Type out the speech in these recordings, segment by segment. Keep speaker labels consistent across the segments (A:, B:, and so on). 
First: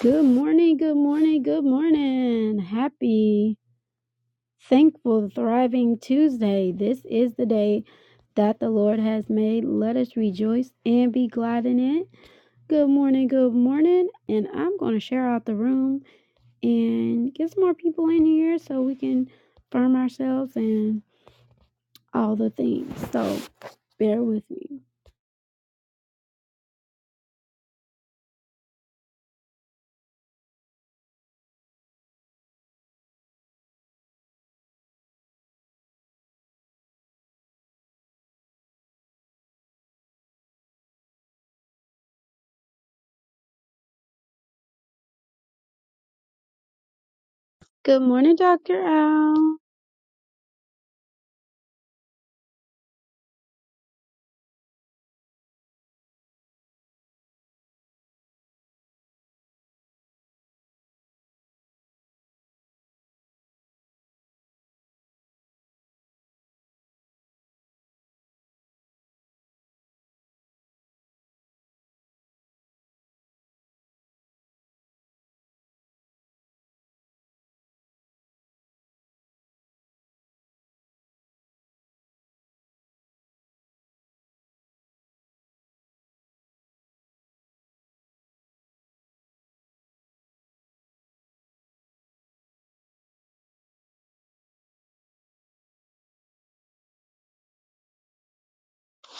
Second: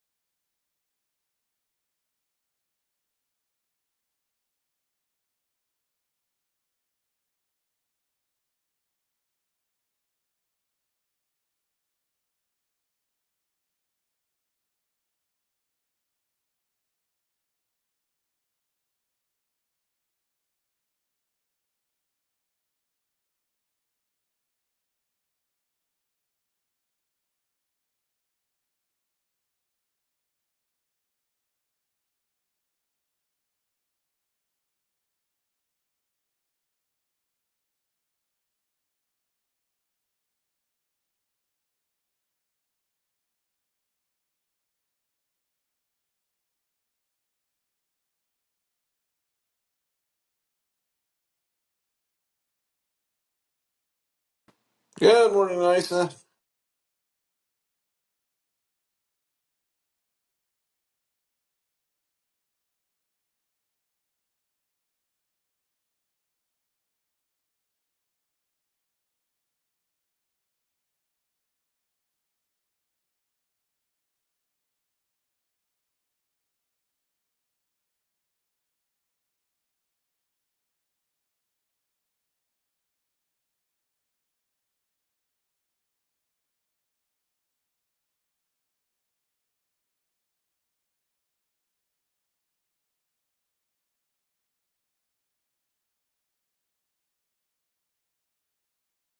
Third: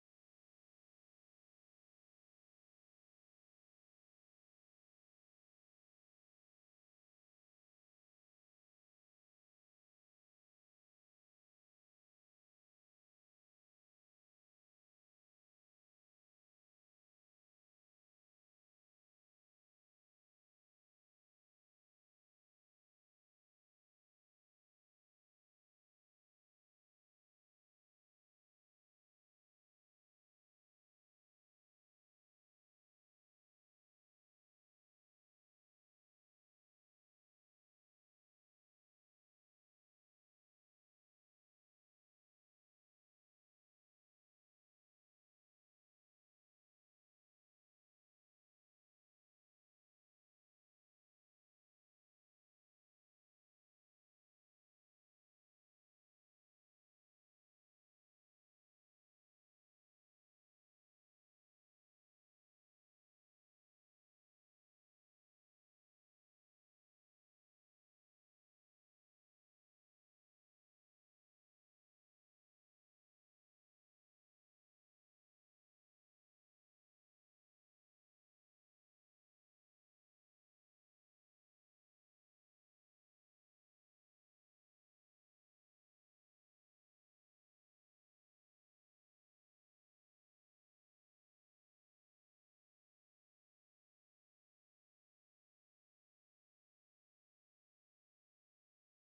A: Good morning, good morning, good morning. Happy, thankful, thriving Tuesday. This is the day that the Lord has made. Let us rejoice and be glad in it. Good morning, good morning. And I'm going to share out the room and get some more people in here so we can firm ourselves and all the things. So bear with me. Good morning, Dr. Al.
B: Good morning, Nisa.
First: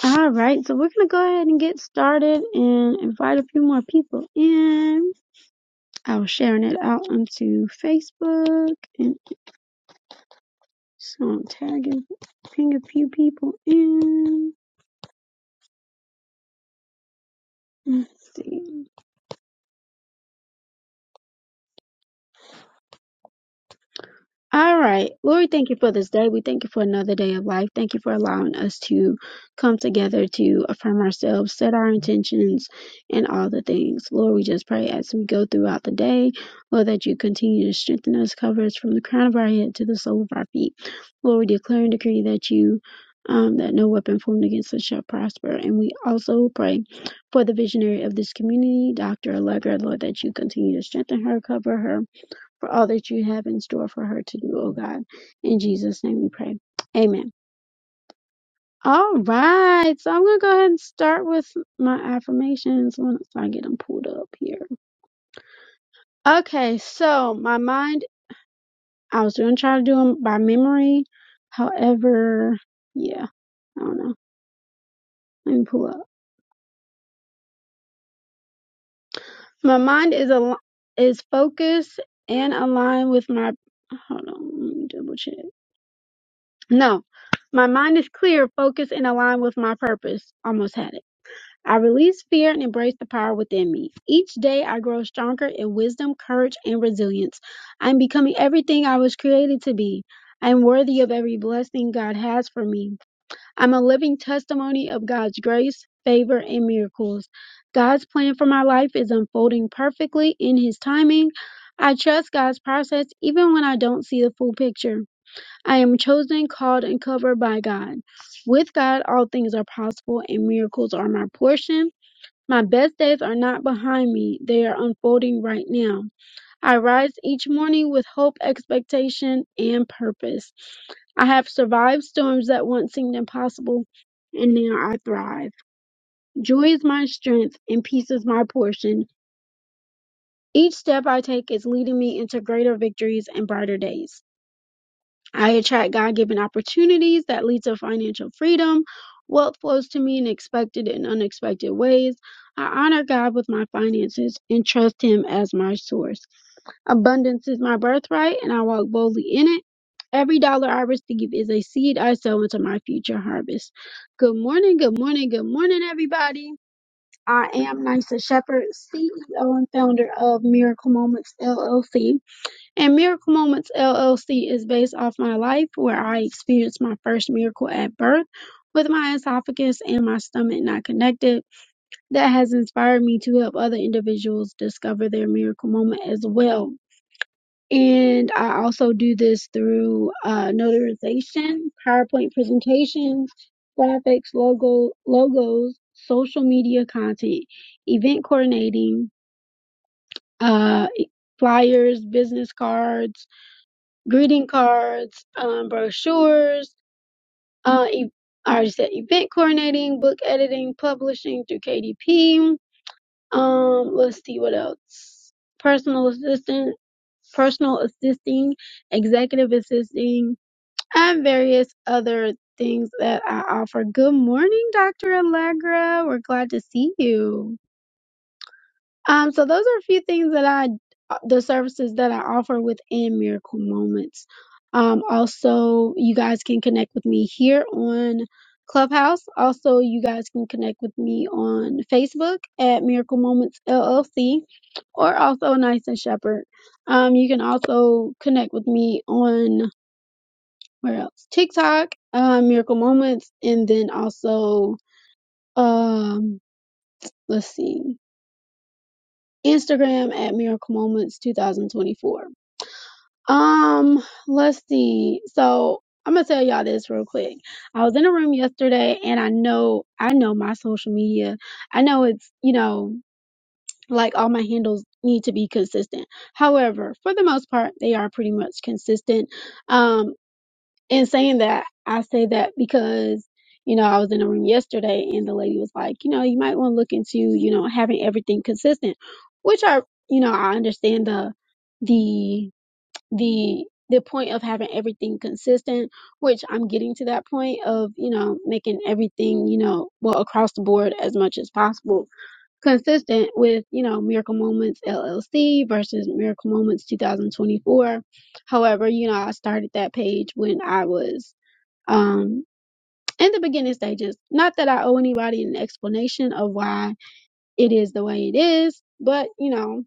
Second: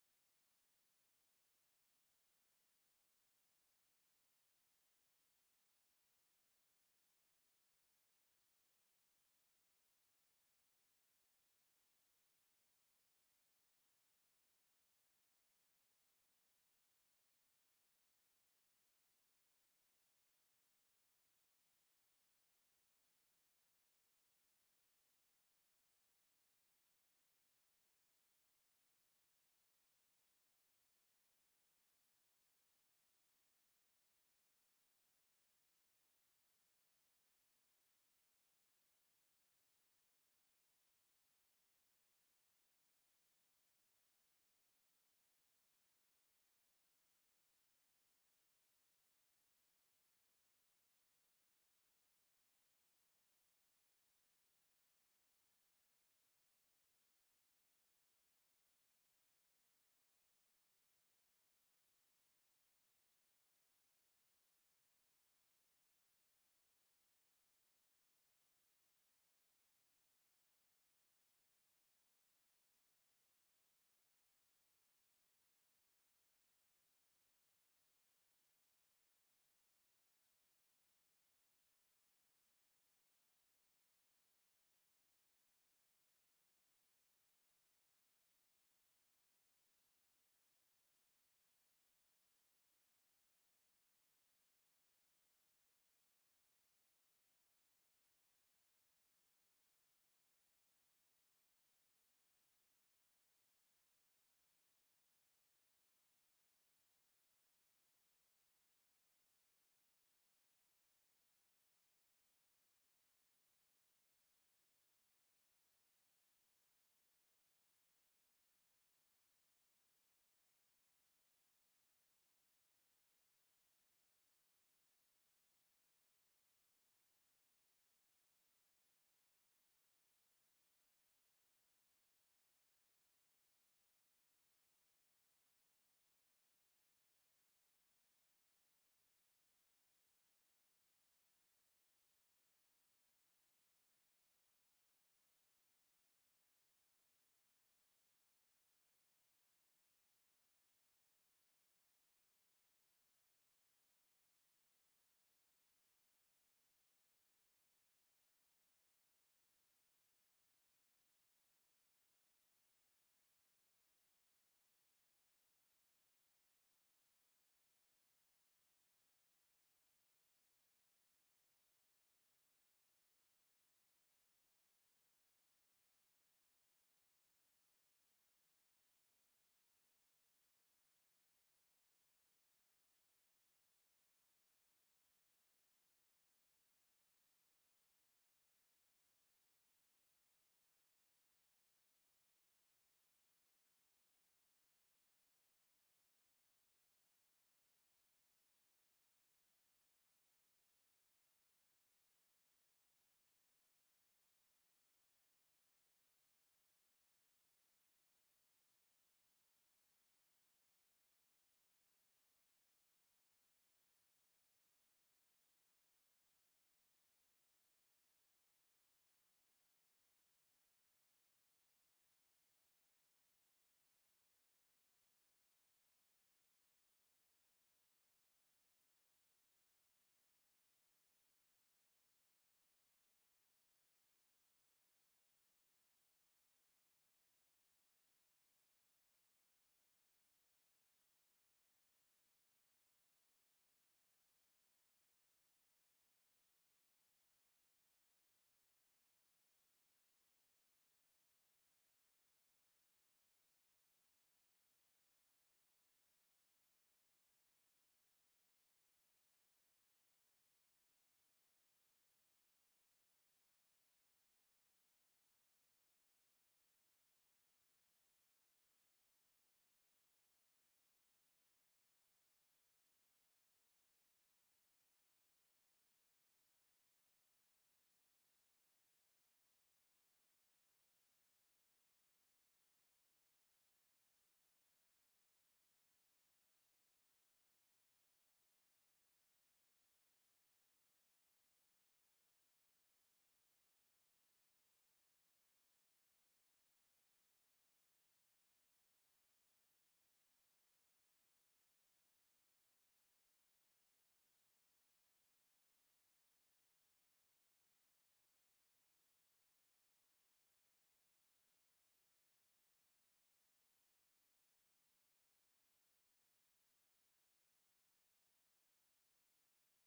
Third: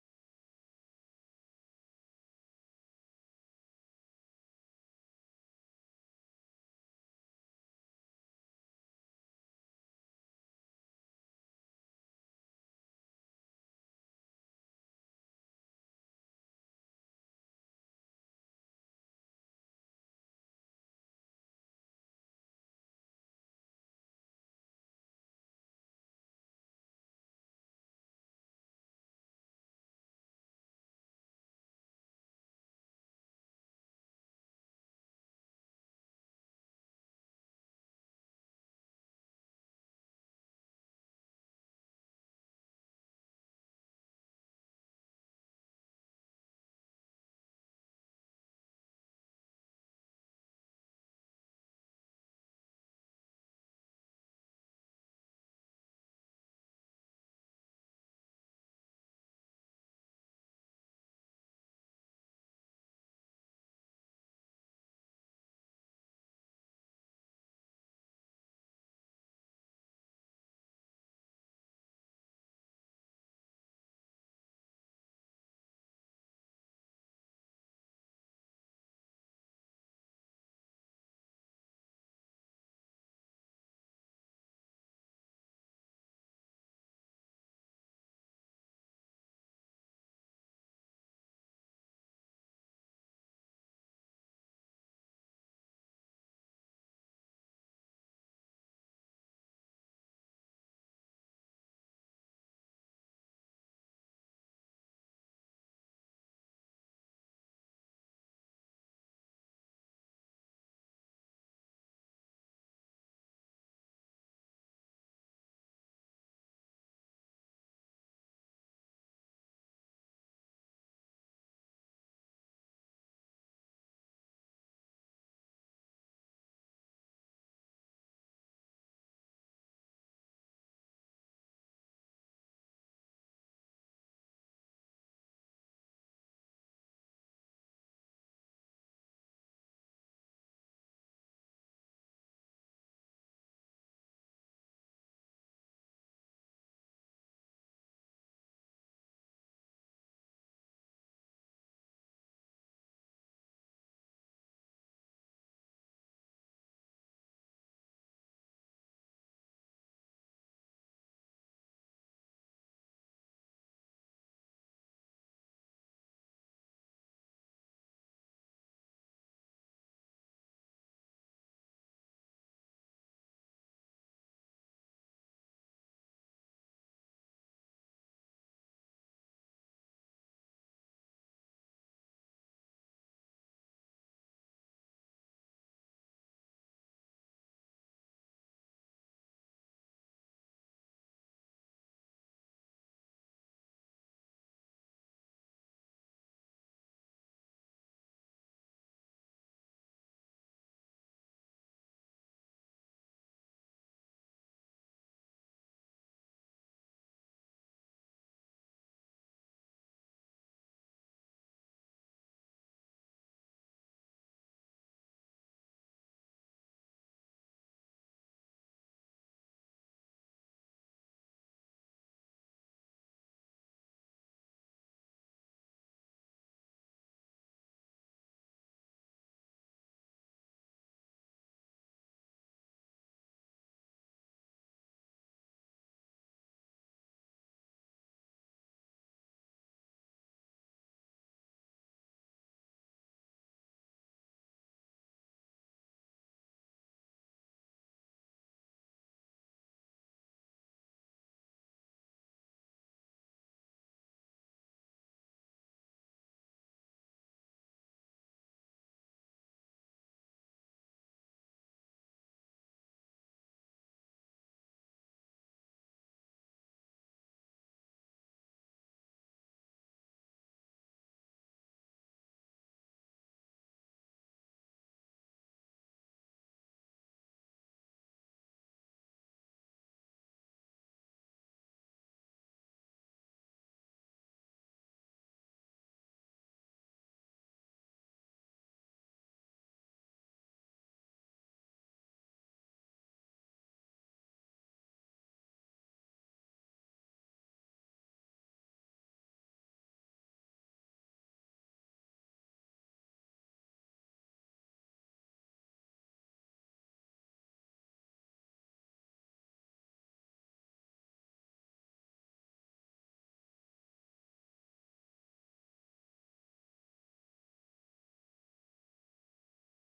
A: All right, so we're going to go ahead and get started and invite a few more people in. I was sharing it out onto Facebook and so I'm tagging ping a few people in. Let's see. All right. Lord, thank you for this day. We thank you for another day of life. Thank you for allowing us to come together to affirm ourselves, set our intentions, and all the things. Lord, we just pray as we go throughout the day, Lord, that you continue to strengthen us, cover us from the crown of our head to the sole of our feet. Lord, we declare and decree that you. Um, that no weapon formed against us shall prosper. And we also pray for the visionary of this community, Dr. Allegra, Lord, that you continue to strengthen her, cover her, for all that you have in store for her to do, oh God. In Jesus' name we pray. Amen. All right. So I'm going to go ahead and start with my affirmations once I get them pulled up here. Okay. So my mind, I was going to try to do them by memory. However, yeah, I don't know. Let me pull up. My mind is al- is focused and aligned with my. Hold on. Let me double check. No. My mind is clear, focused, and aligned with my purpose. Almost had it. I release fear and embrace the power within me. Each day I grow stronger in wisdom, courage, and resilience. I am becoming everything I was created to be. I am worthy of every blessing God has for me. I'm a living testimony of God's grace, favor, and miracles. God's plan for my life is unfolding perfectly in His timing. I trust God's process even when I don't see the full picture. I am chosen, called, and covered by God. With God, all things are possible, and miracles are my portion. My best days are not behind me, they are unfolding right now. I rise each morning with hope, expectation, and purpose. I have survived storms that once seemed impossible, and now I thrive. Joy is my strength, and peace is my portion. Each step I take is leading me into greater victories and brighter days. I attract God given opportunities that lead to financial freedom. Wealth flows to me in expected and unexpected ways. I honor God with my finances and trust Him as my source. Abundance is my birthright, and I walk boldly in it. Every dollar I receive is a seed I sow into my future harvest. Good morning, good morning, good morning, everybody. I am Nysa Shepherd, CEO and founder of Miracle Moments LLC. And Miracle Moments LLC is based off my life where I experienced my first miracle at birth with my esophagus and my stomach not connected. That has inspired me to help other individuals discover their miracle moment as well. And I also do this through uh, notarization, PowerPoint presentations, graphics, logo, logos, social media content, event coordinating, uh, flyers, business cards, greeting cards, um, brochures, uh, e- I already said event coordinating, book editing, publishing through KDP. Um, let's see what else. Personal assistant, personal assisting, executive assisting, and various other things that I offer. Good morning, Dr. Allegra. We're glad to see you. Um, so those are a few things that I, uh, the services that I offer within Miracle Moments. Um, also, you guys can connect with me here on Clubhouse. Also, you guys can connect with me on Facebook at Miracle Moments LLC or also Nice and Shepherd. Um, you can also connect with me on where else? TikTok, uh, Miracle Moments, and then also, um, let's see. Instagram at Miracle Moments 2024. Um, let's see. So I'm gonna tell y'all this real quick. I was in a room yesterday and I know I know my social media. I know it's, you know, like all my handles need to be consistent. However, for the most part, they are pretty much consistent. Um, in saying that, I say that because, you know, I was in a room yesterday and the lady was like, you know, you might want to look into, you know, having everything consistent, which I, you know, I understand the, the, the, the point of having everything consistent, which I'm getting to that point of, you know, making everything, you know, well, across the board as much as possible consistent with, you know, Miracle Moments LLC versus Miracle Moments 2024. However, you know, I started that page when I was um, in the beginning stages. Not that I owe anybody an explanation of why it is the way it is, but you know,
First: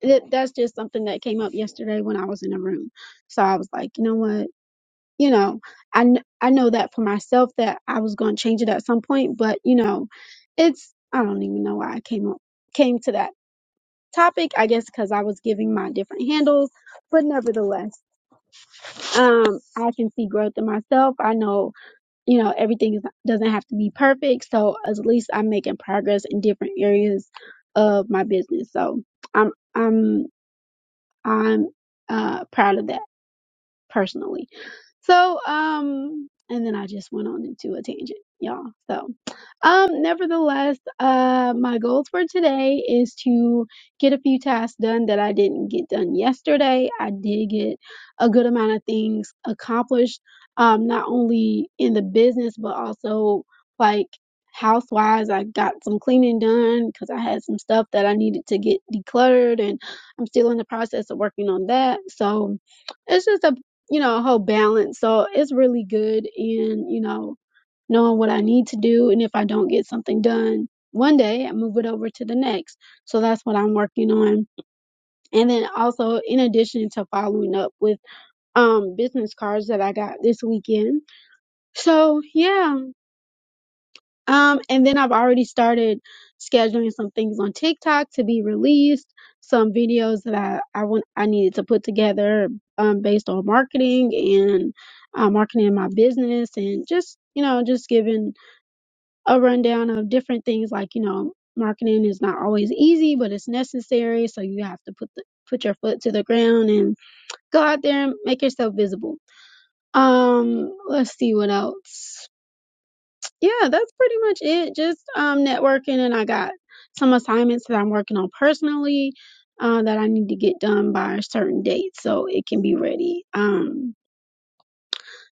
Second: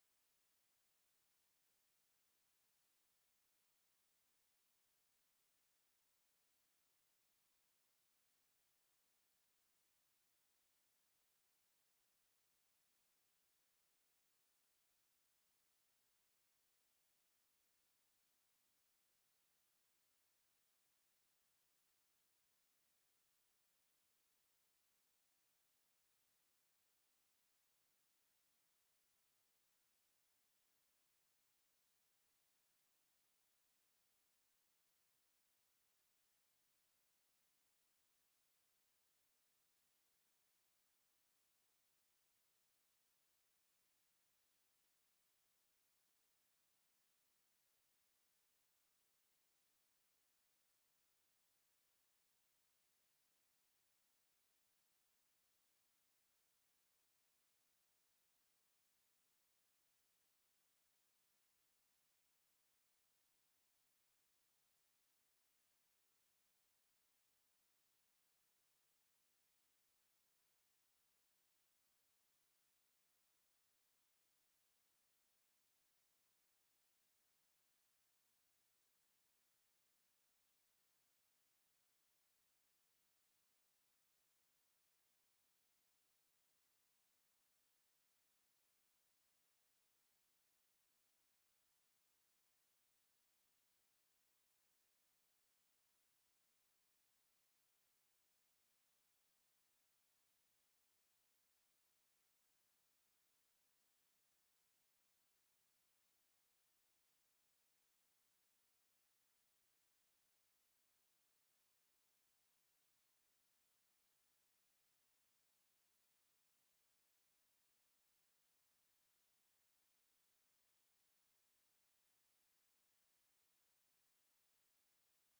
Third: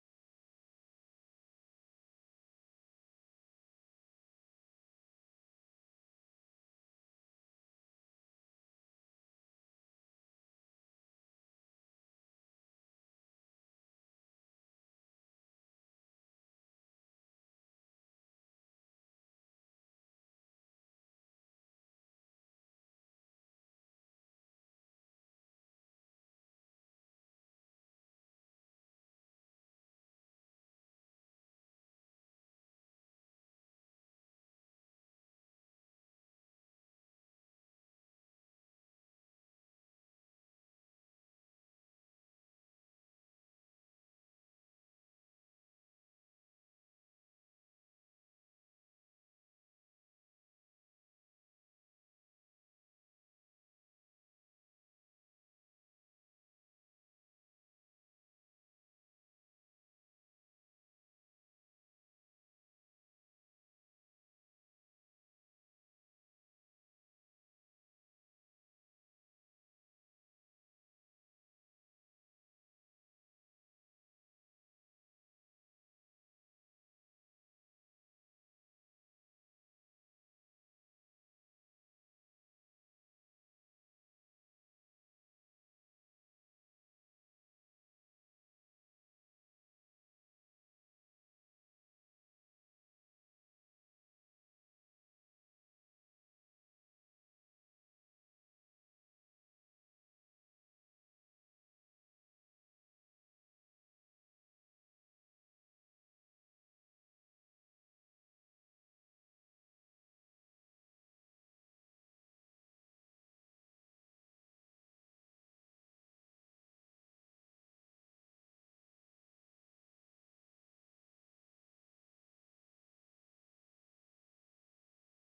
A: it, that's just something that came up yesterday when I was in a room. So I was like, you know what? You know, I, kn- I know that for myself that I was going to change it at some point, but you know, it's, I don't even know why I came up, came to that topic, I guess, because I was giving my different handles, but nevertheless, um, I can see growth in myself. I know you know everything is, doesn't have to be perfect so at least i'm making progress in different areas of my business so i'm i'm i'm uh proud of that personally so, um, and then I just went on into a tangent, y'all. So, um, nevertheless, uh, my goals for today is to get a few tasks done that I didn't get done yesterday. I did get a good amount of things accomplished, um, not only in the business, but also like housewise. I got some cleaning done because I had some stuff that I needed to get decluttered, and I'm still in the process of working on that. So, it's just a you know, a whole balance. So it's really good in, you know, knowing what I need to do. And if I don't get something done one day, I move it over to the next. So that's what I'm working on. And then also in addition to following up with um business cards that I got this weekend. So yeah, um, and then I've already started scheduling some things on TikTok to be released, some videos that I I want I needed to put together um based on marketing and uh, marketing my business and just you know just giving a rundown of different things like you know marketing is not always easy but it's necessary so you have to put the put your foot to the ground and go out there and make yourself visible. Um, let's see what else yeah, that's pretty much it. Just um networking and I got some assignments that I'm working on personally uh that I need to get done by a certain date so it can be ready. Um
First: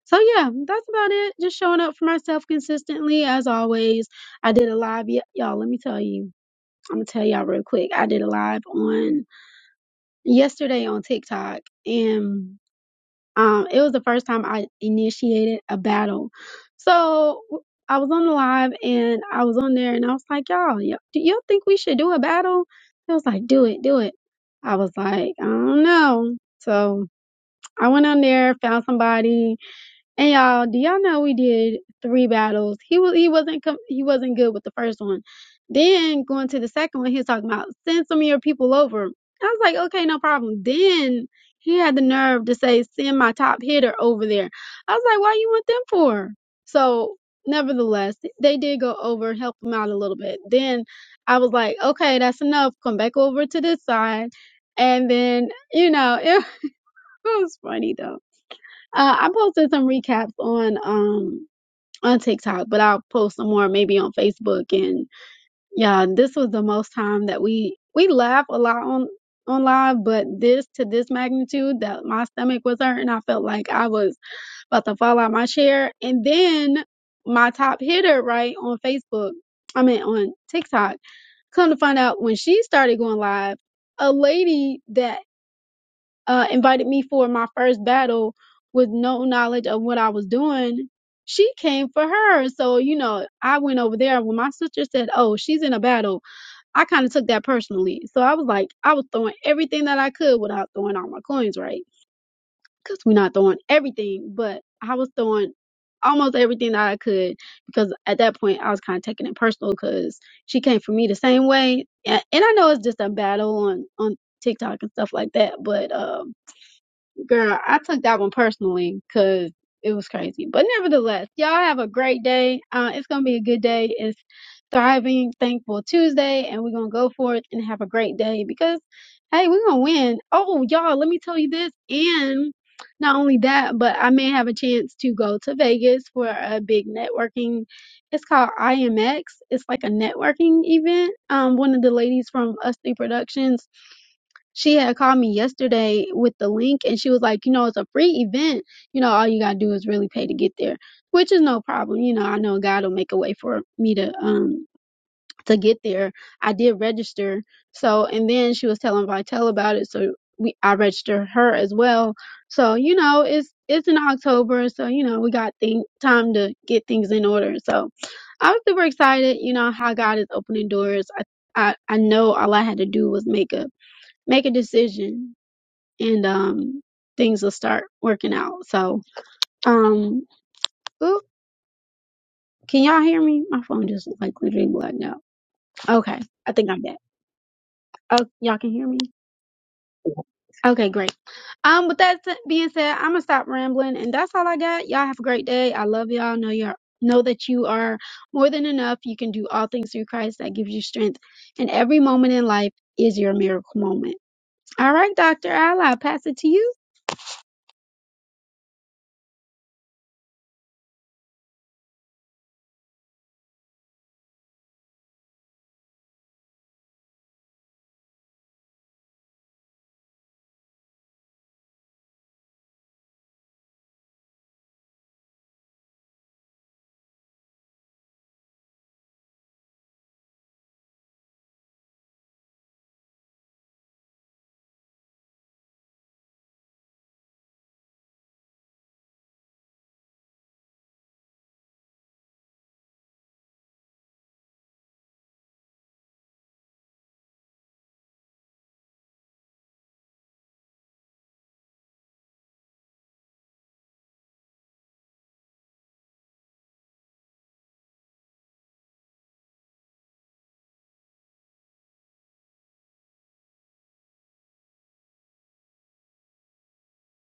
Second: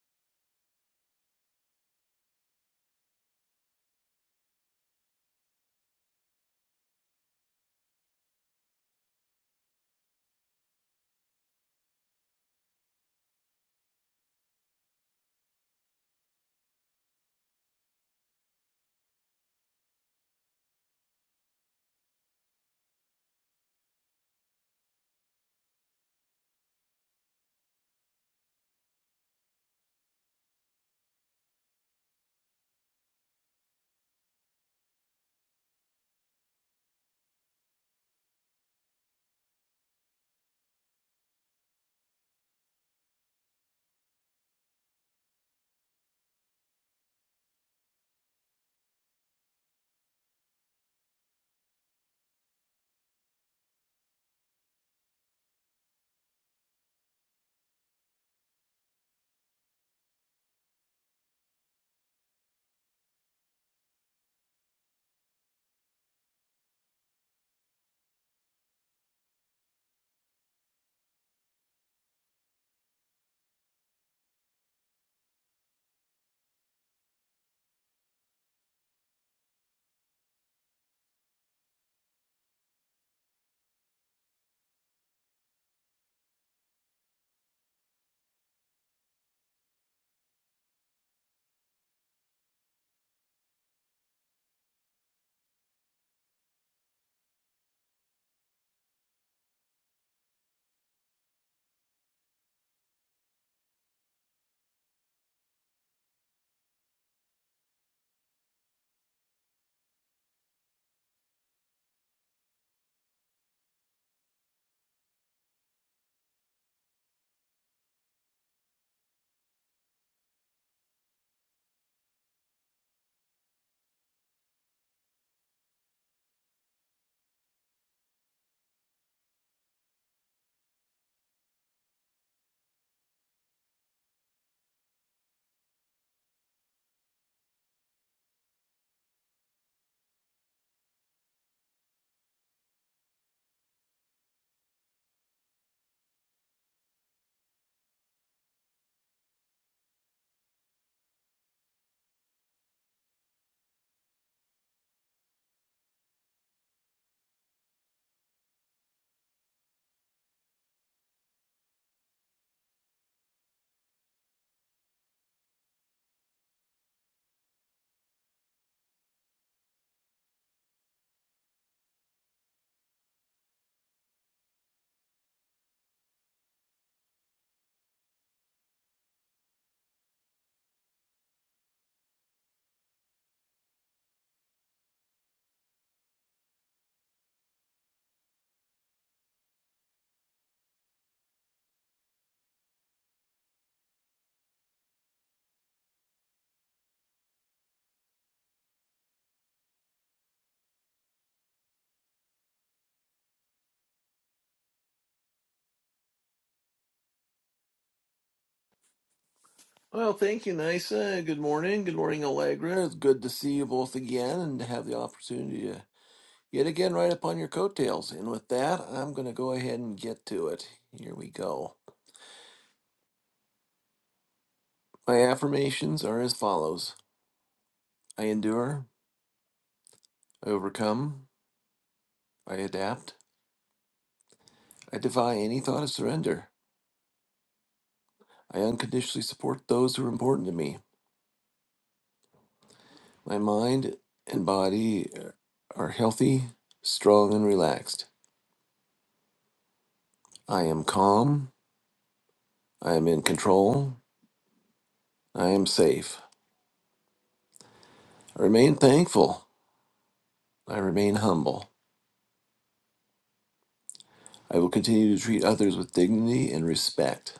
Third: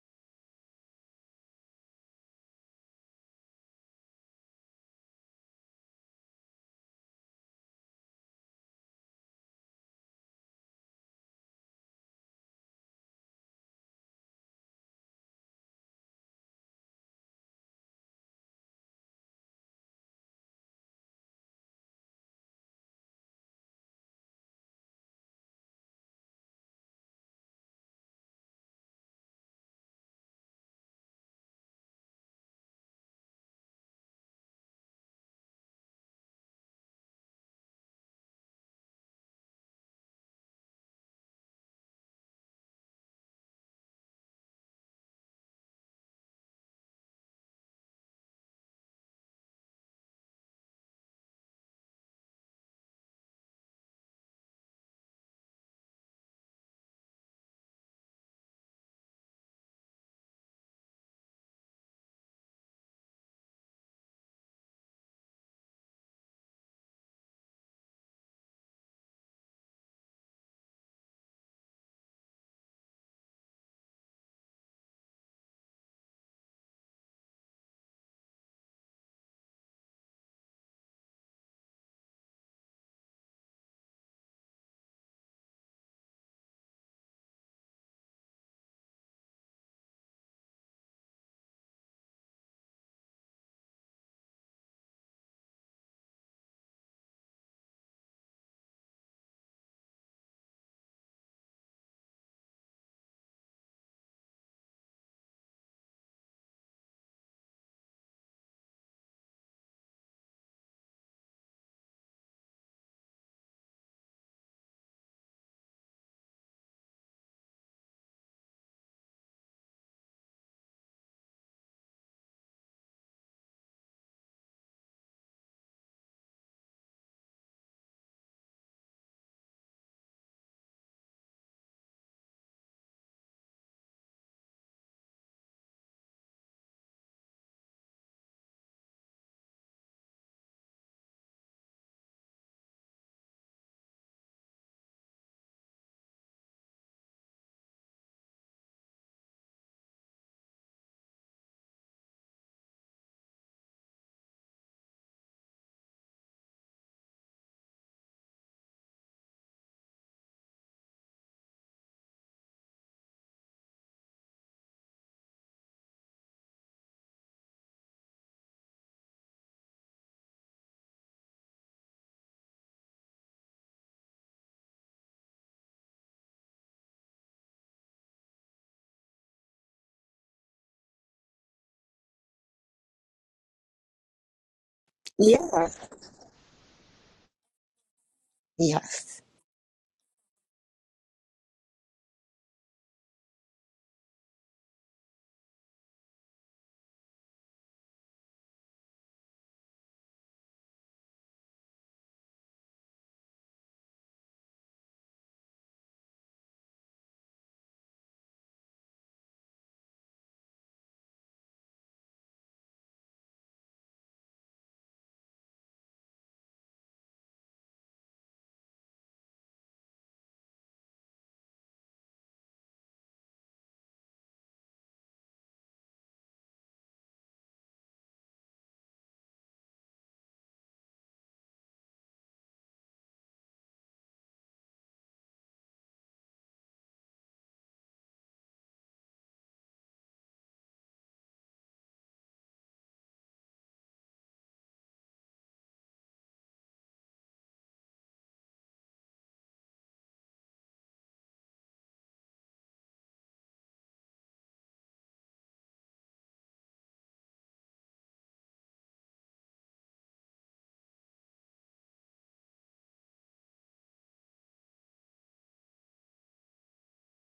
A: so yeah, that's about it. Just showing up for myself consistently as always. I did a live y- y'all, let me tell you. I'm going to tell y'all real quick. I did a live on yesterday on TikTok and Um, it was the first time I initiated a battle. So I was on the live and I was on there and I was like, y'all, y- do y'all think we should do a battle? It was like, do it, do it. I was like, I don't know. So I went on there, found somebody, and y'all, do y'all know we did three battles? He was he wasn't com- he wasn't good with the first one. Then going to the second one, he was talking about send some of your people over. I was like, okay, no problem. Then he had the nerve to say send my top hitter over there. I was like, why you want them for? So nevertheless, they did go over and help him out a little bit. Then I was like, okay, that's enough. Come back over to this side. And then, you know, it was funny though. Uh, I posted some recaps on um on TikTok, but I'll post some more maybe on Facebook. And yeah, this was the most time that we we laugh a lot on on live, but this to this magnitude that my stomach was hurting. I felt like I was about to fall out my chair. And then my top hitter, right on Facebook, I mean on TikTok, come to find out when she started going live, a lady that uh, invited me for my first battle with no knowledge of what I was doing, she came for her. So, you know, I went over there. When my sister said, Oh, she's in a battle, I kind of took that personally. So I was like, I was throwing everything that I could without throwing all my coins, right? Because we're not throwing everything, but I was throwing almost everything that I could because at that point I was kind of taking it personal because she came for me the same way. And, and I know it's just a battle on, on TikTok and stuff like that, but, um, Girl, I took that one personally because it was crazy. But nevertheless, y'all have a great day. Uh, it's going to be a good day. It's Thriving Thankful Tuesday, and we're going to go for it and have a great day because, hey, we're going to win. Oh, y'all, let me tell you this. And not only that, but I may have a chance to go to Vegas for a big networking. It's called IMX. It's like a networking event. Um, one of the ladies from Us Three Productions she had called me yesterday with the link and she was like, you know, it's a free event. You know, all you gotta do is really pay to get there, which is no problem. You know, I know God will make a way for me to um to get there. I did register. So and then she was telling Vitel about it. So we I registered her as well. So, you know, it's it's in October, so you know, we got thing, time to get things in order. So I was super excited, you know, how God is opening doors. I I, I know all I had to do was make up make a decision and um things will start working out. So um oop, can y'all hear me? My phone just like literally blacked out.
C: Yeah.
A: Okay. I think I'm back. Oh y'all can hear me?
C: Yes.
A: Okay, great. Um with that s- being said, I'm gonna stop rambling and that's all I got. Y'all have a great day. I love y'all. Know you're know that you are more than enough. You can do all things through Christ that gives you strength and every moment in life is your miracle moment. All right, Dr. Al, I'll pass it to you.
B: Well, thank you, Nisa. Good morning. Good morning, Allegra. It's good to see you both again and to have the opportunity to yet again ride upon your coattails. And with that, I'm going to go ahead and get to it. Here we go. My affirmations are as follows I endure, I overcome, I adapt, I defy any thought of surrender. I unconditionally support those who are important to me. My mind and body are healthy, strong, and relaxed. I am calm. I am in control. I am safe. I remain thankful. I remain humble. I will continue to treat others with dignity and respect.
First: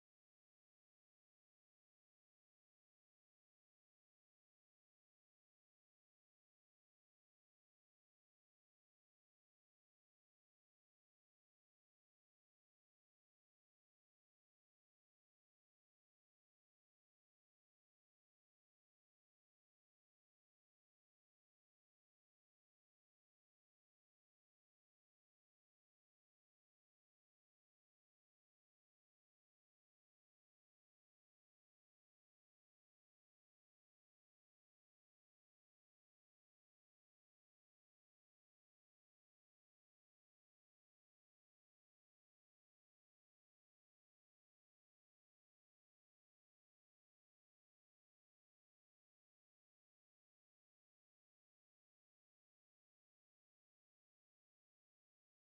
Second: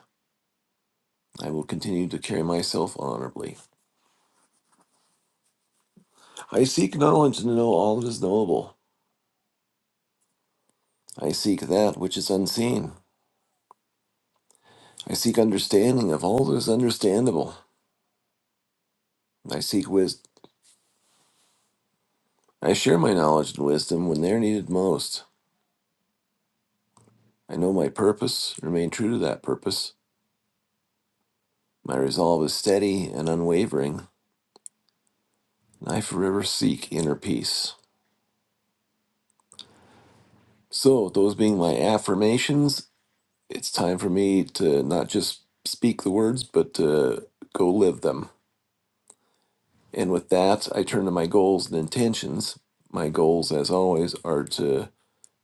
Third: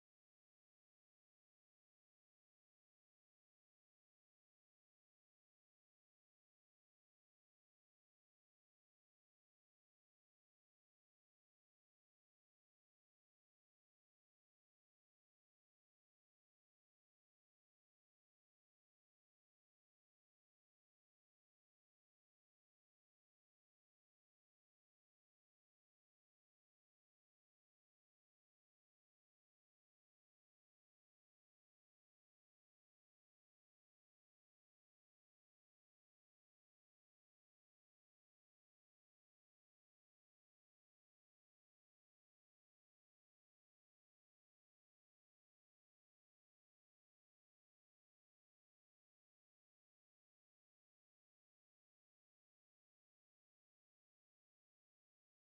B: I will continue to carry myself honorably. I seek knowledge to know all that is knowable. I seek that which is unseen. I seek understanding of all that is understandable. I seek wisdom. I share my knowledge and wisdom when they are needed most. I know my purpose, remain true to that purpose. My resolve is steady and unwavering, and I forever seek inner peace. So, those being my affirmations, it's time for me to not just speak the words, but to go live them. And with that, I turn to my goals and intentions. My goals, as always, are to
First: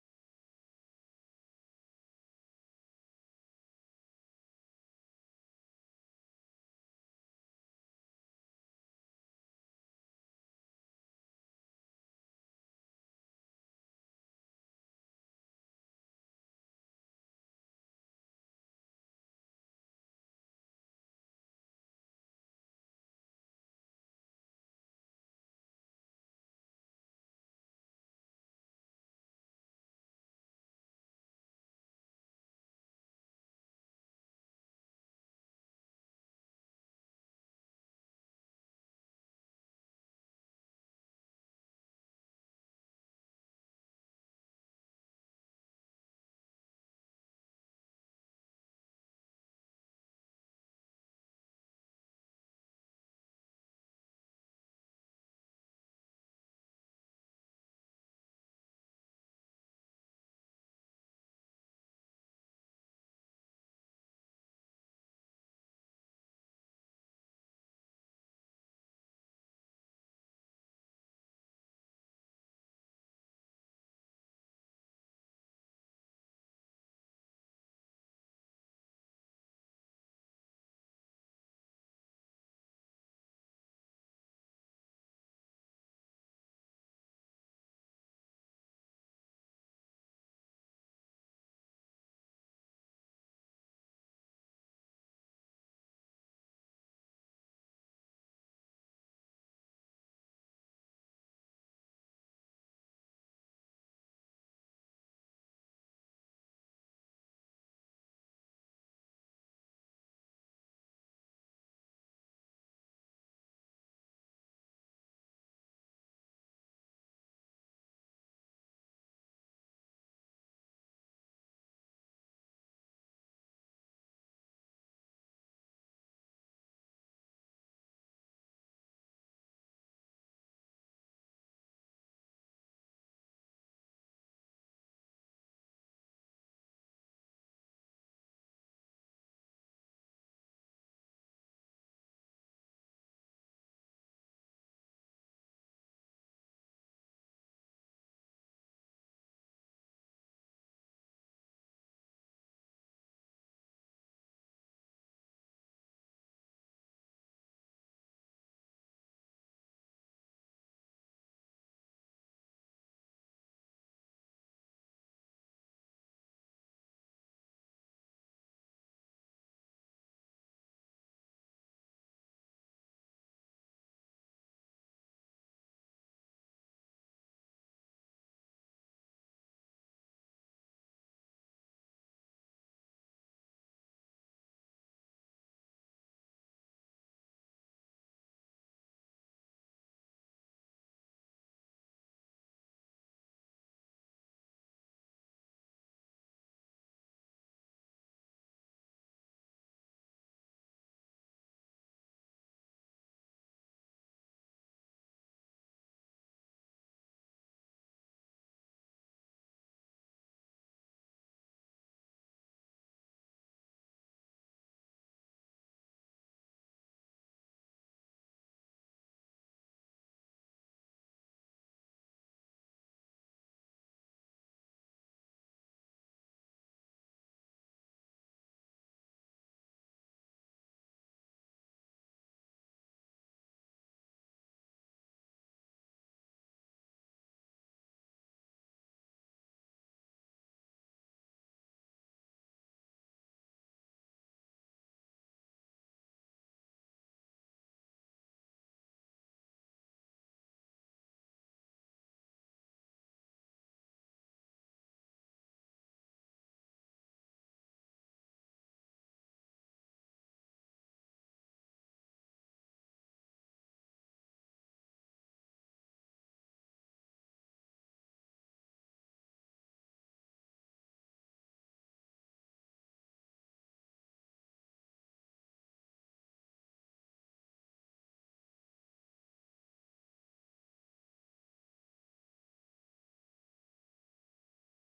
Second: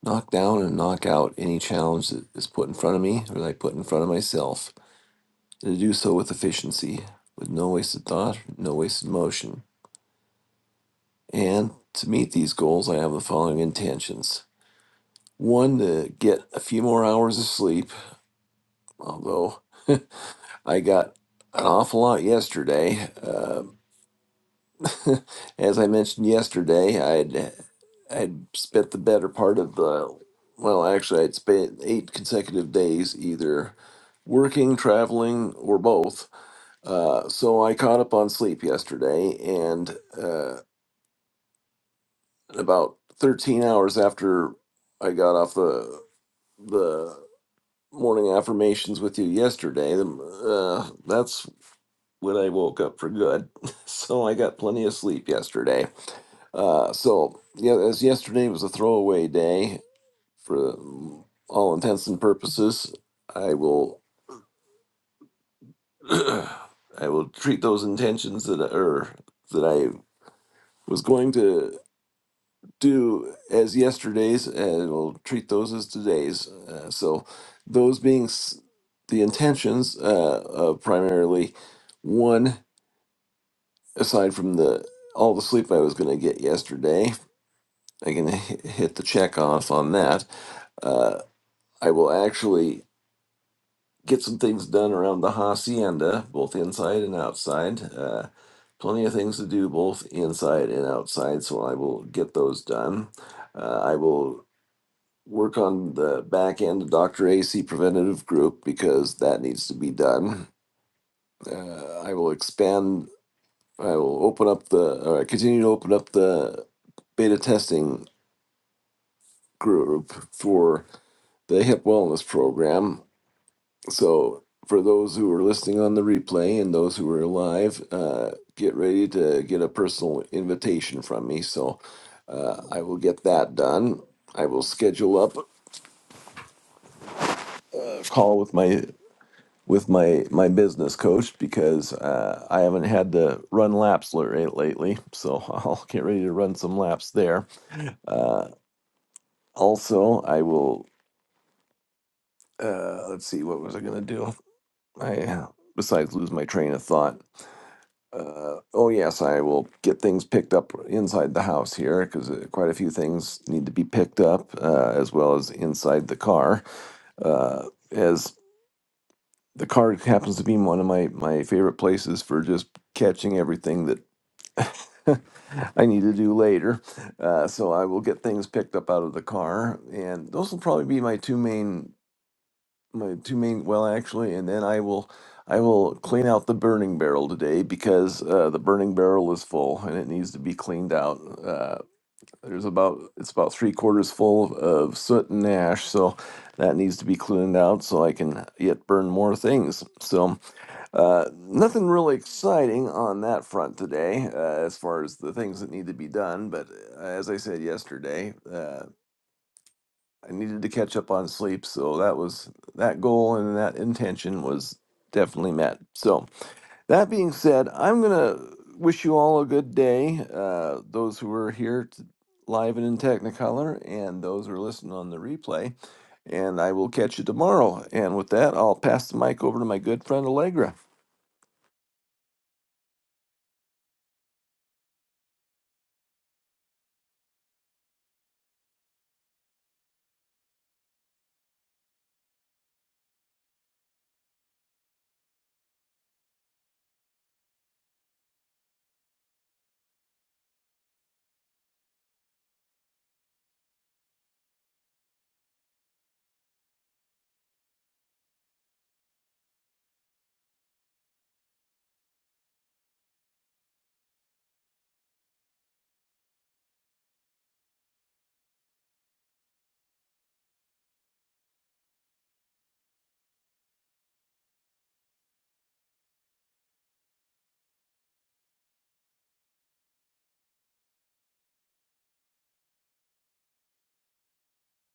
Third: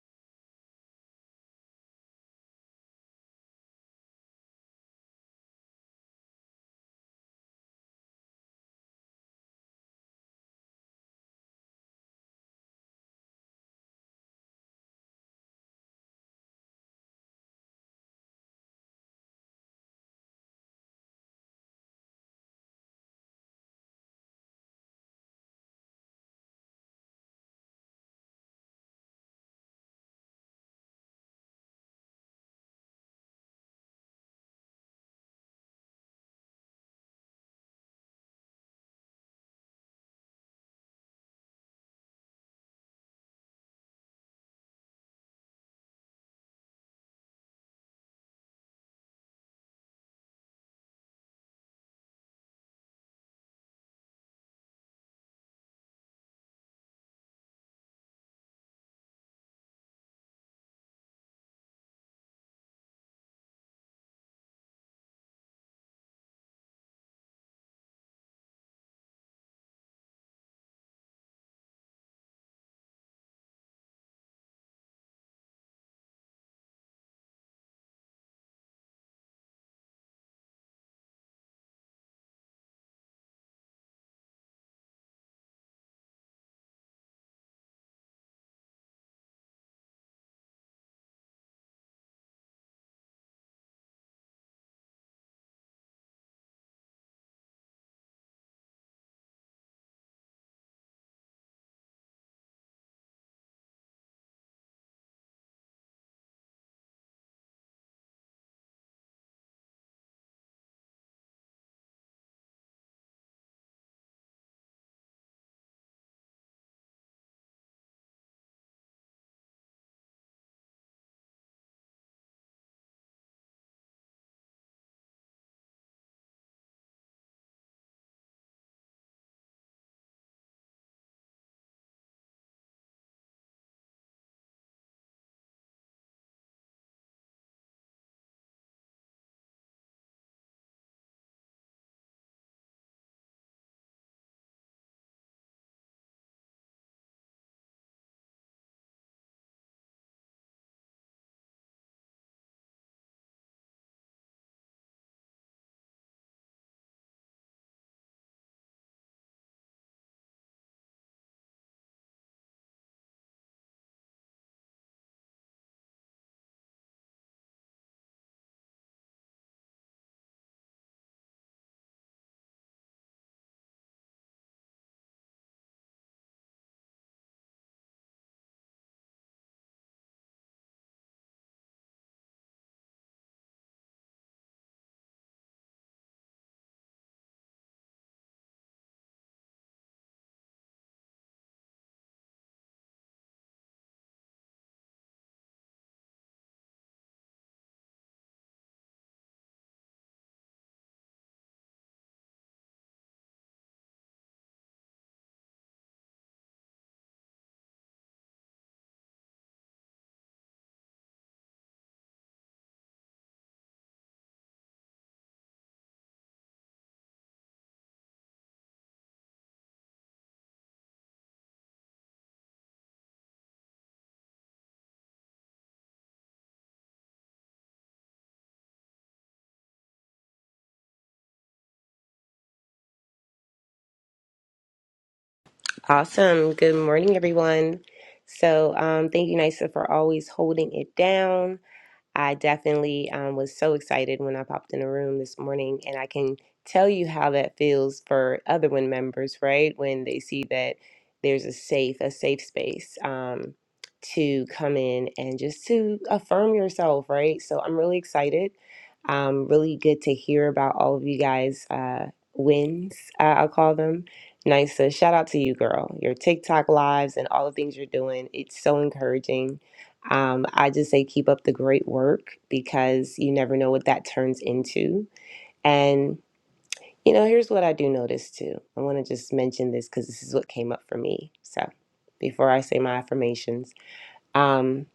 B: knock down and knock out any challenge that is put in front of me or that I put in front of myself, and to do so with efficiency, with no wasted thought, no wasted motion. And to meet these goals, I have the following intentions. One, to get a few more hours of sleep, although I got an awful lot yesterday. Uh, as I mentioned yesterday, I'd I'd spent the better part of the well, actually, I'd spent eight consecutive days either working, traveling, or both. Uh, so I caught up on sleep yesterday, and uh, about 13 hours after I got off the the morning affirmations with you yesterday, the, uh, that's when I woke up for good. So I got plenty of sleep yesterday. Uh, so yeah, as yesterday was a throwaway day for um, all intents and purposes, I will I will treat those intentions that are that I was going to do as yesterday's, and will treat those as today's. Uh, so those being s- the intentions uh, of primarily one. aside from the all the sleep I was going to get yesterday, I can h- hit the check off on that. Uh, I will actually get some things done around the hacienda, both inside and outside. Uh, plenty of things to do both inside and outside, so I will get those done. Uh, I will work on the back end of Dr. AC Preventative Group because that needs to be done. Uh, I will expand I will open up the, or I continue to open up the beta testing group for the hip wellness program. So, for those who are listening on the replay and those who are live, uh, get ready to get a personal invitation from me. So, uh, I will get that done. I will schedule up a call with my with my my business coach because uh, I haven't had to run laps lately. So I'll get ready to run some laps there. Uh, Also, I will. Uh, let's see. What was I going to do? I besides lose my train of thought. Uh, oh yes, I will get things picked up inside the house here because uh, quite a few things need to be picked up, uh, as well as inside the car. Uh, as the car happens to be one of my my favorite places for just catching everything that I need to do later. Uh, so I will get things picked up out of the car, and those will probably be my two main my two main well actually and then i will i will clean out the burning barrel today because uh, the burning barrel is full and it needs to be cleaned out uh, there's about it's about three quarters full of soot and ash so that needs to be cleaned out so i can yet burn more things so uh, nothing really exciting on that front today uh, as far as the things that need to be done but uh, as i said yesterday uh, I needed to catch up on sleep, so that was that goal and that intention was definitely met. So that being said, I'm gonna wish you all a good day. Uh, those who are here t- live and in Technicolor, and those who are listening on the replay. And I will catch you tomorrow. And with that, I'll pass the mic over to my good friend Allegra.
C: Awesome. Good morning, everyone. So, um, thank you, Nisa, for always holding it down. I definitely um, was so excited when I popped in the room this morning, and I can tell you how that feels for other WIN members, right? When they see that there's a safe, a safe space um, to come in and just to affirm yourself, right? So I'm really excited. Um, really good to hear about all of you guys' uh, wins, uh, I'll call them. Nice. So shout out to you, girl. Your TikTok lives and all the things you're doing. It's so encouraging um, I just say keep up the great work because you never know what that turns into. And, you know, here's what I do notice too. I want to just mention this because this is what came up for me. So before I say my affirmations, um,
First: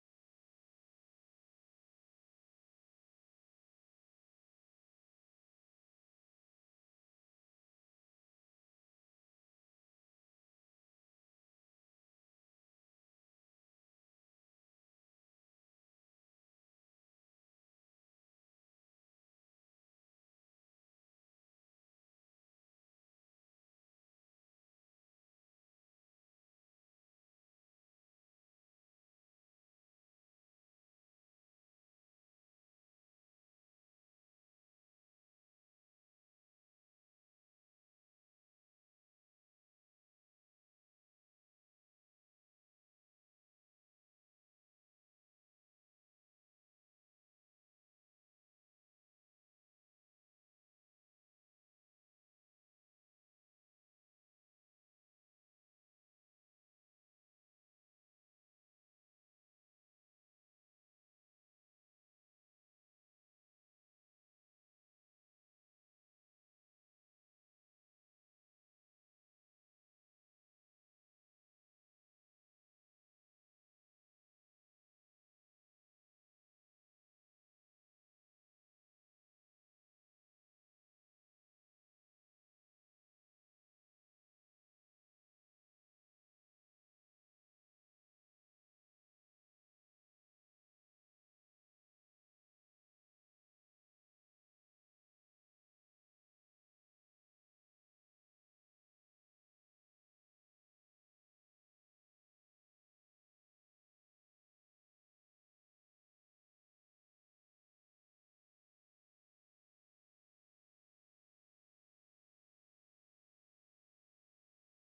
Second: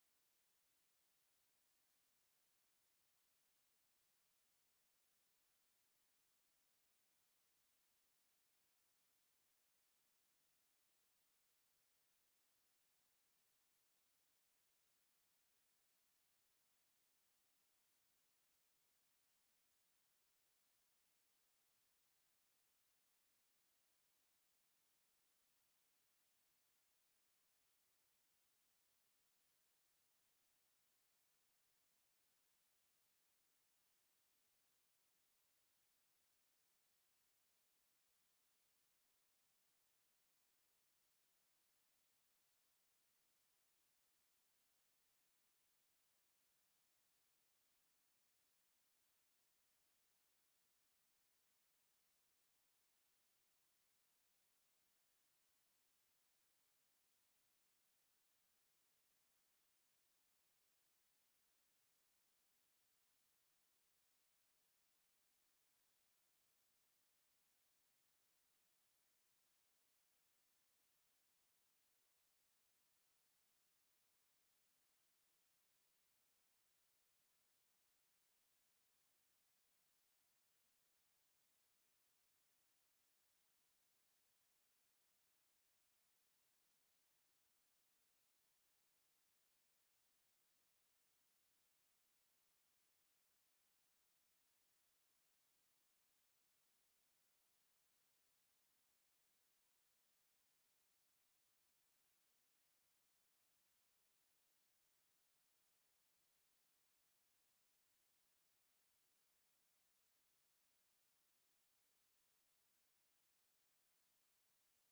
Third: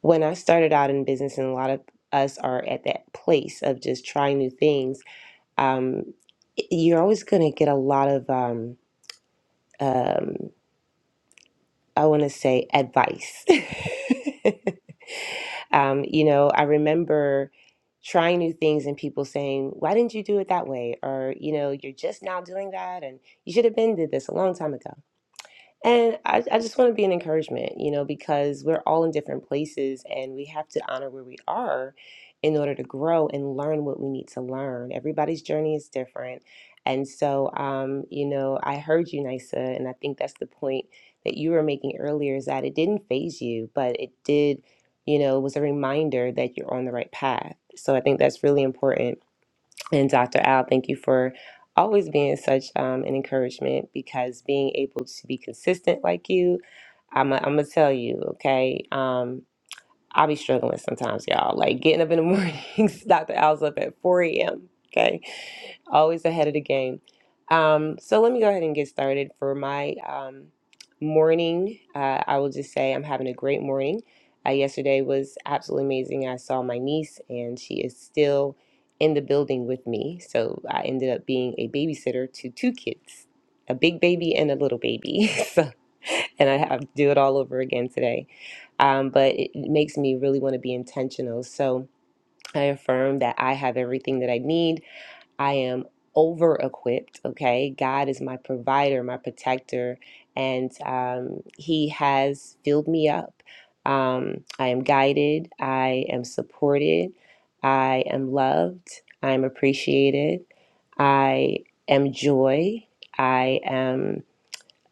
C: when I started out in business, and a lot of us are at that place of just trying new things, um, y- you're always going to get a lot of, um, um, I want to say, advice. Um, you know, I remember trying new things and people saying, "Why didn't you do it that way?" or you know, "You're just now doing that, and you should have been did this a long time ago." And I, I just want to be an encouragement, you know, because we're all in different places and we have to honor where we are in order to grow and learn what we need to learn. Everybody's journey is different. And so, um, you know, I heard you, Nisa, and I think that's the point that you were making earlier is that it didn't phase you, but it did, you know, was a reminder that you're on the right path. So I think that's really important and Dr. Al, thank you for always being such um, an encouragement because being able to be consistent like you, I'm going to tell you, okay? Um, I'll be struggling sometimes, y'all. Like getting up in the mornings, Dr. Al's up at 4 a.m., okay? always ahead of the game. Um, so let me go ahead and get started for my um, morning. Uh, I will just say I'm having a great morning. Uh, yesterday was absolutely amazing. I saw my niece, and she is still in the building with me. So I ended up being a babysitter to two kids. A big baby and a little baby. So, and I have to do it all over again today. Um, but it it makes me really want to be intentional. So I affirm that I have everything that I need I am over equipped. Okay. God is my provider, my protector, and um, He has filled me up. Um, I am guided. I am supported. I am loved. I am appreciated. I am joy. I am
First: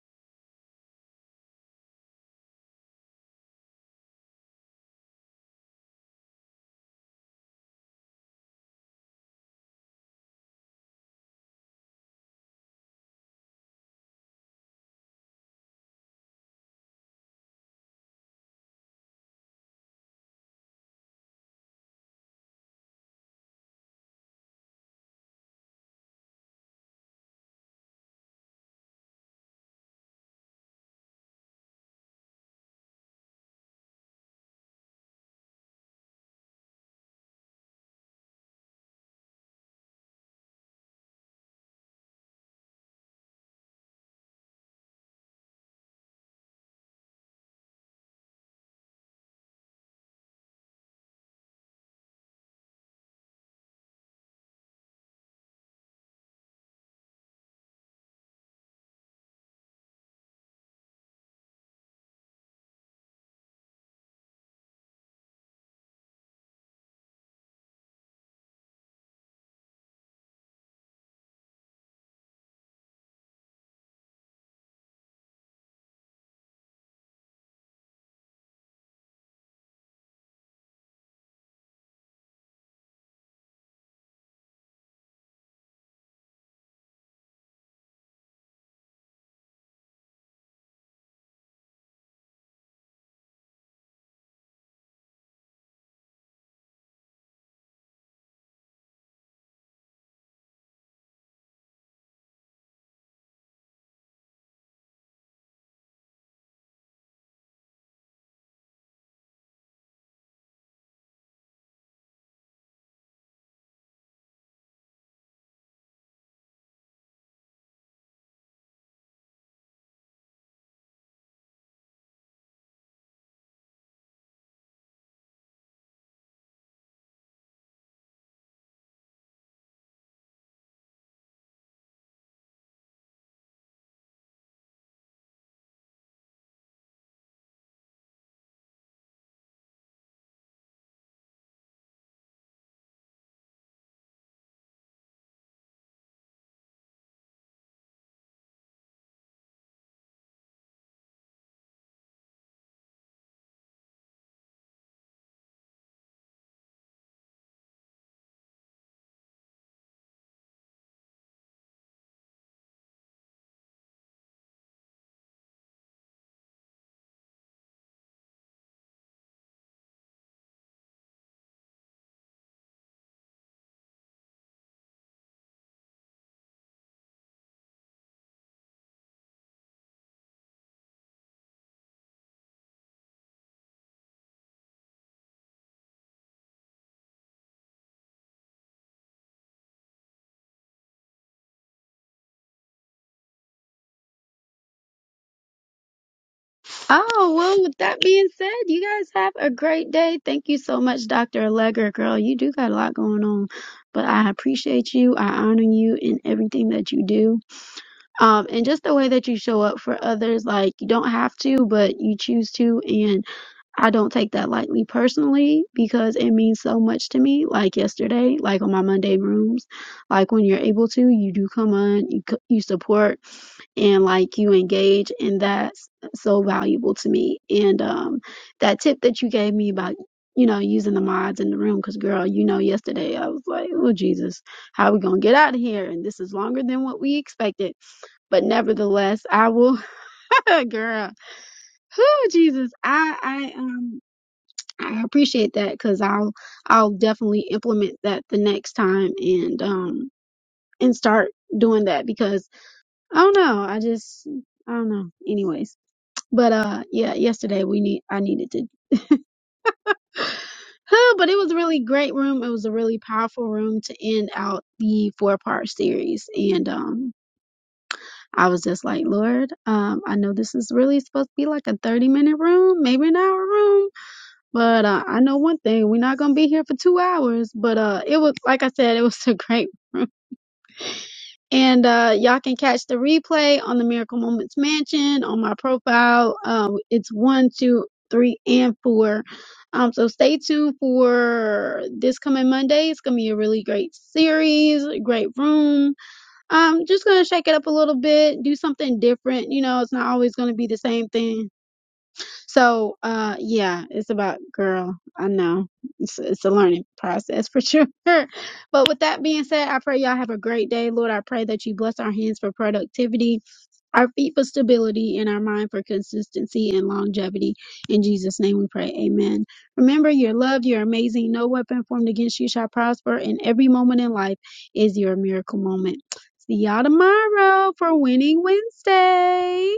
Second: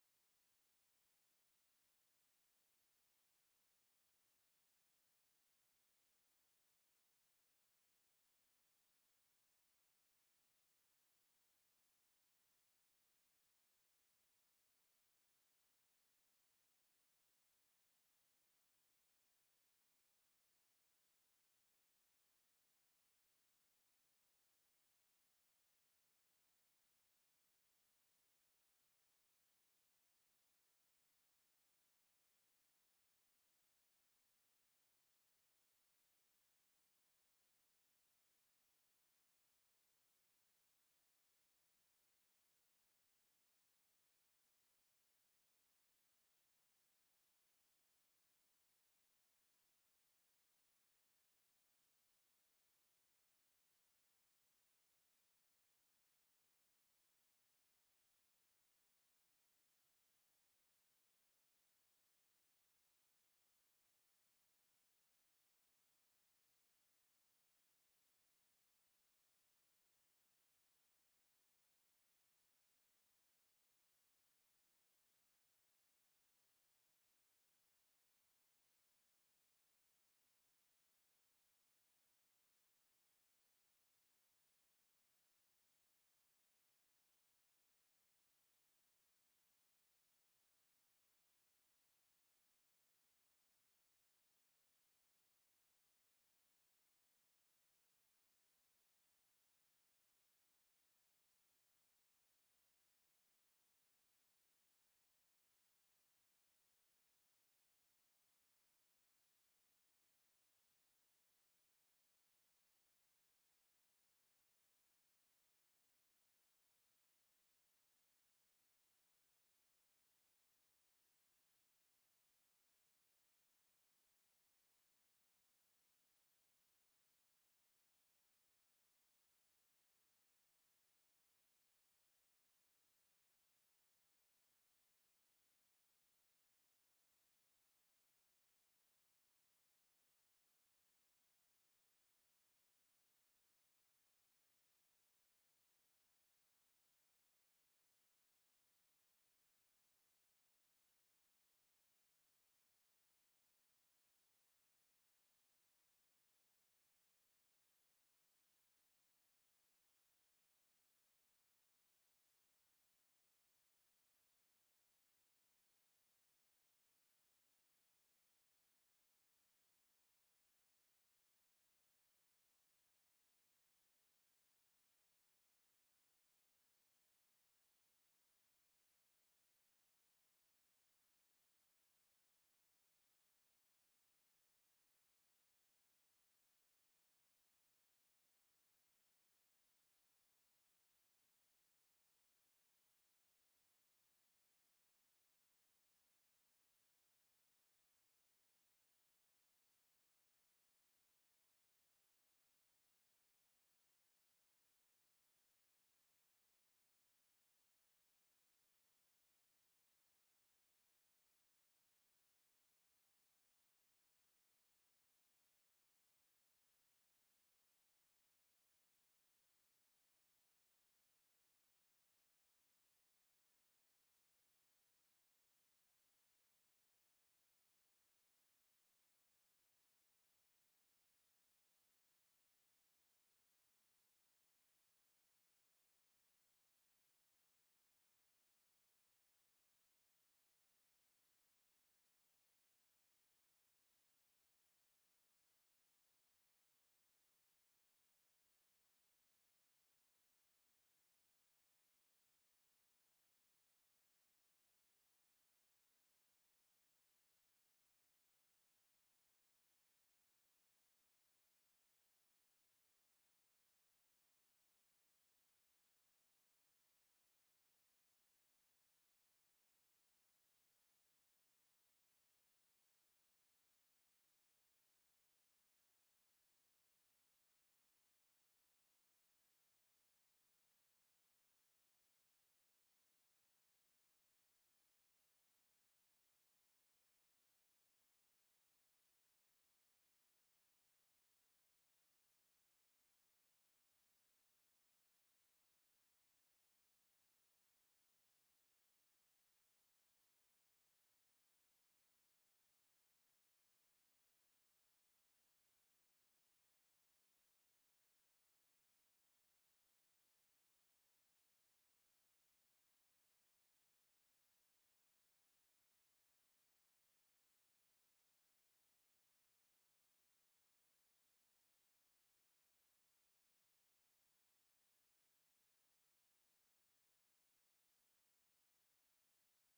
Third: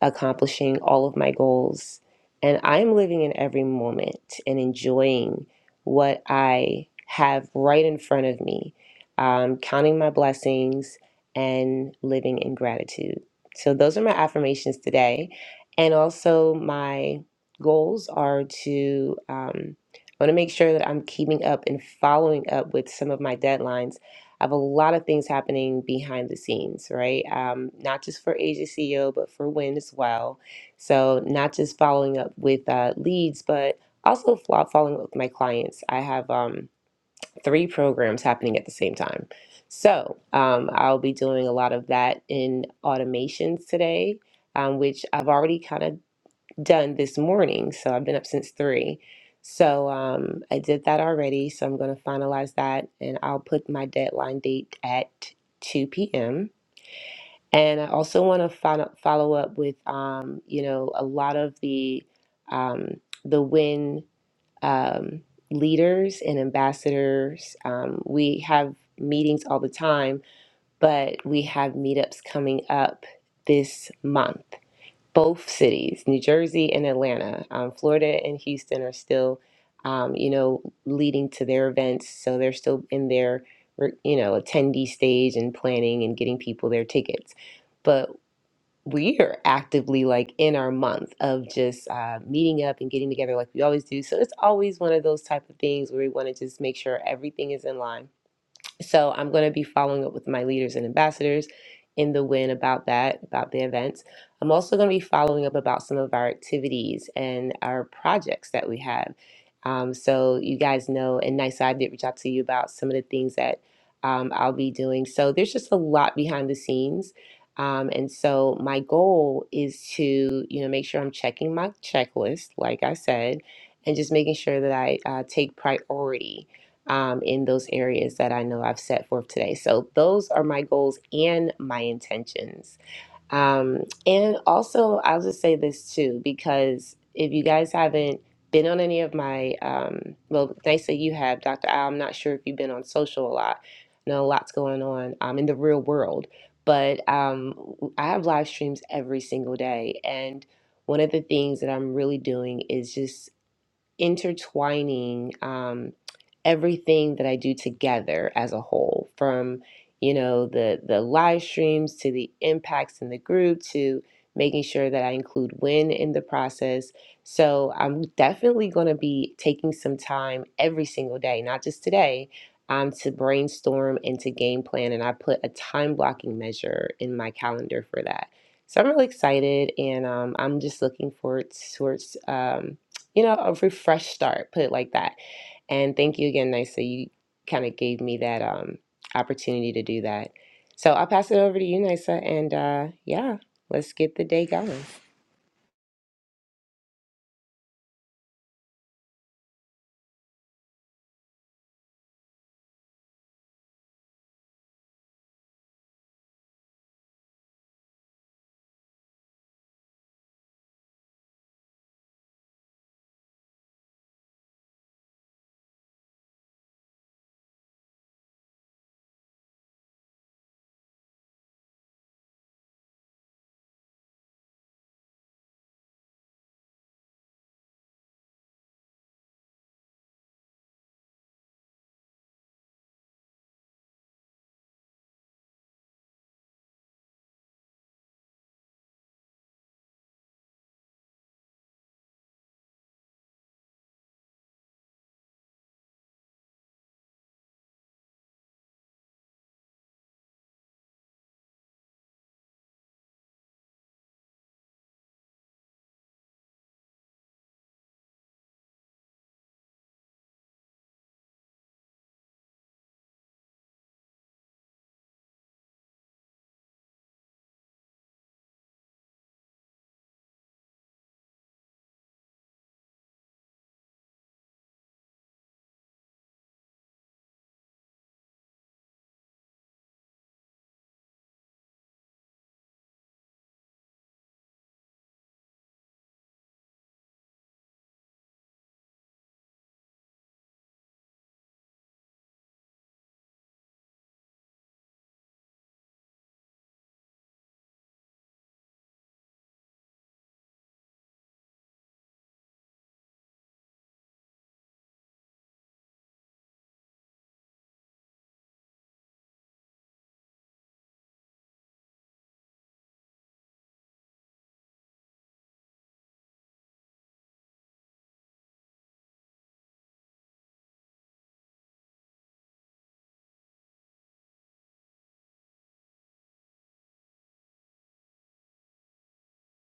C: accomplishing all of my goals. And I'm living in every moment and enjoying what I have right in front of me, um, counting my blessings and living in gratitude. So, those are my affirmations today. And also, my goals are to, um, I want to make sure that I'm keeping up and following up with some of my deadlines I have a lot of things happening behind the scenes, right? Um, not just for Asia CEO, but for Win as well. So not just following up with uh, leads, but also flo- following up with my clients. I have um, three programs happening at the same time. So um, I'll be doing a lot of that in automations today, um, which I've already kind of done this morning. So I've been up since three. So um, I did that already. So I'm going to finalize that and I'll put my deadline date at 2 p.m. And I also want to follow, follow up with, um, you know, a lot of the um, the WIN um, leaders and ambassadors. Um, we have meetings all the time, but we have meetups coming up this month both cities, New Jersey and Atlanta. Um, Florida and Houston are still, um, you know, leading to their events, so they're still in their, you know, attendee stage and planning and getting people their tickets. But we are actively like in our month of just uh, meeting up and getting together like we always do. So it's always one of those type of things where we want to just make sure everything is in line so I'm going to be following up with my leaders and ambassadors in the win about that, about the events. I'm also going to be following up about some of our activities and our projects that we have. Um, so you guys know, and Nice I did reach out to you about some of the things that um, I'll be doing. So there's just a lot behind the scenes. Um, and so my goal is to, you know, make sure I'm checking my checklist, like I said, and just making sure that I uh, take priority um, in those areas that I know I've set forth today. So those are my goals and my intentions. Um, and also, I'll just say this too, because if you guys haven't been on any of my, um, well, they say you have, Dr. Al, I'm not sure if you've been on social a lot. I know a lot's going on um, in the real world, but um, I have live streams every single day. And one of the things that I'm really doing is just intertwining um, everything that I do together as a whole, from you know the the live streams to the impacts in the group to making sure that I include win in the process. So I'm definitely going to be taking some time every single day, not just today. Um, to brainstorm and to game plan, and I put a time blocking measure in my calendar for that. So I'm really excited, and um, I'm just looking forward towards um, you know, a refresh start, put it like that. And thank you again, Nisa. You kind of gave me that um, opportunity to do that. So I'll pass it over to you, Nisa. And uh, yeah, let's get the day going.
A: Oh, well, with that being said, you guys have a great day. Thank you so much, Dr. Allegra. Girl, you do got a lot going on, but I appreciate you. I honor you in everything that you do. Um, and just the way that you show up for others, like you don't have to, but you choose to. I don't take that lightly personally because it means so much to me. Like yesterday, like on my Monday rooms, like when you're able to, you do come on, you c- you support, and like you engage, and that's so valuable to me. And um, that tip that you gave me about you know using the mods in the room, because girl, you know yesterday I was like, oh Jesus, how we gonna get out of here? And this is longer than what we expected but nevertheless, I will, girl. Who Jesus? I I um. I appreciate that because I'll I'll definitely implement that the next time and um and start doing that because I don't know I just I don't know anyways but uh yeah yesterday we need I needed to but it was a really great room it was a really powerful room to end out the four part series and um I was just like Lord um I know this is really supposed to be like a 30 minute room maybe an hour room But uh, I know one thing: we're not gonna be here for two hours. But uh, it was like I said, it was a great room, and uh, y'all can catch the replay on the Miracle Moments Mansion on my profile. Um, it's one, two, three, and four. Um, so stay tuned for this coming Monday. It's gonna be a really great series, great room. Um, just gonna shake it up a little bit, do something different. You know, it's not always gonna be the same thing. So, uh, yeah, it's about girl. I know it's it's a learning process for sure. But with that being said, I pray y'all have a great day, Lord. I pray that you bless our hands for productivity, our feet for stability, and our mind for consistency and longevity. In Jesus' name, we pray. Amen. Remember, you're loved. You're amazing. No weapon formed against you shall prosper, and every moment in life is your miracle moment. See y'all tomorrow for Winning Wednesday.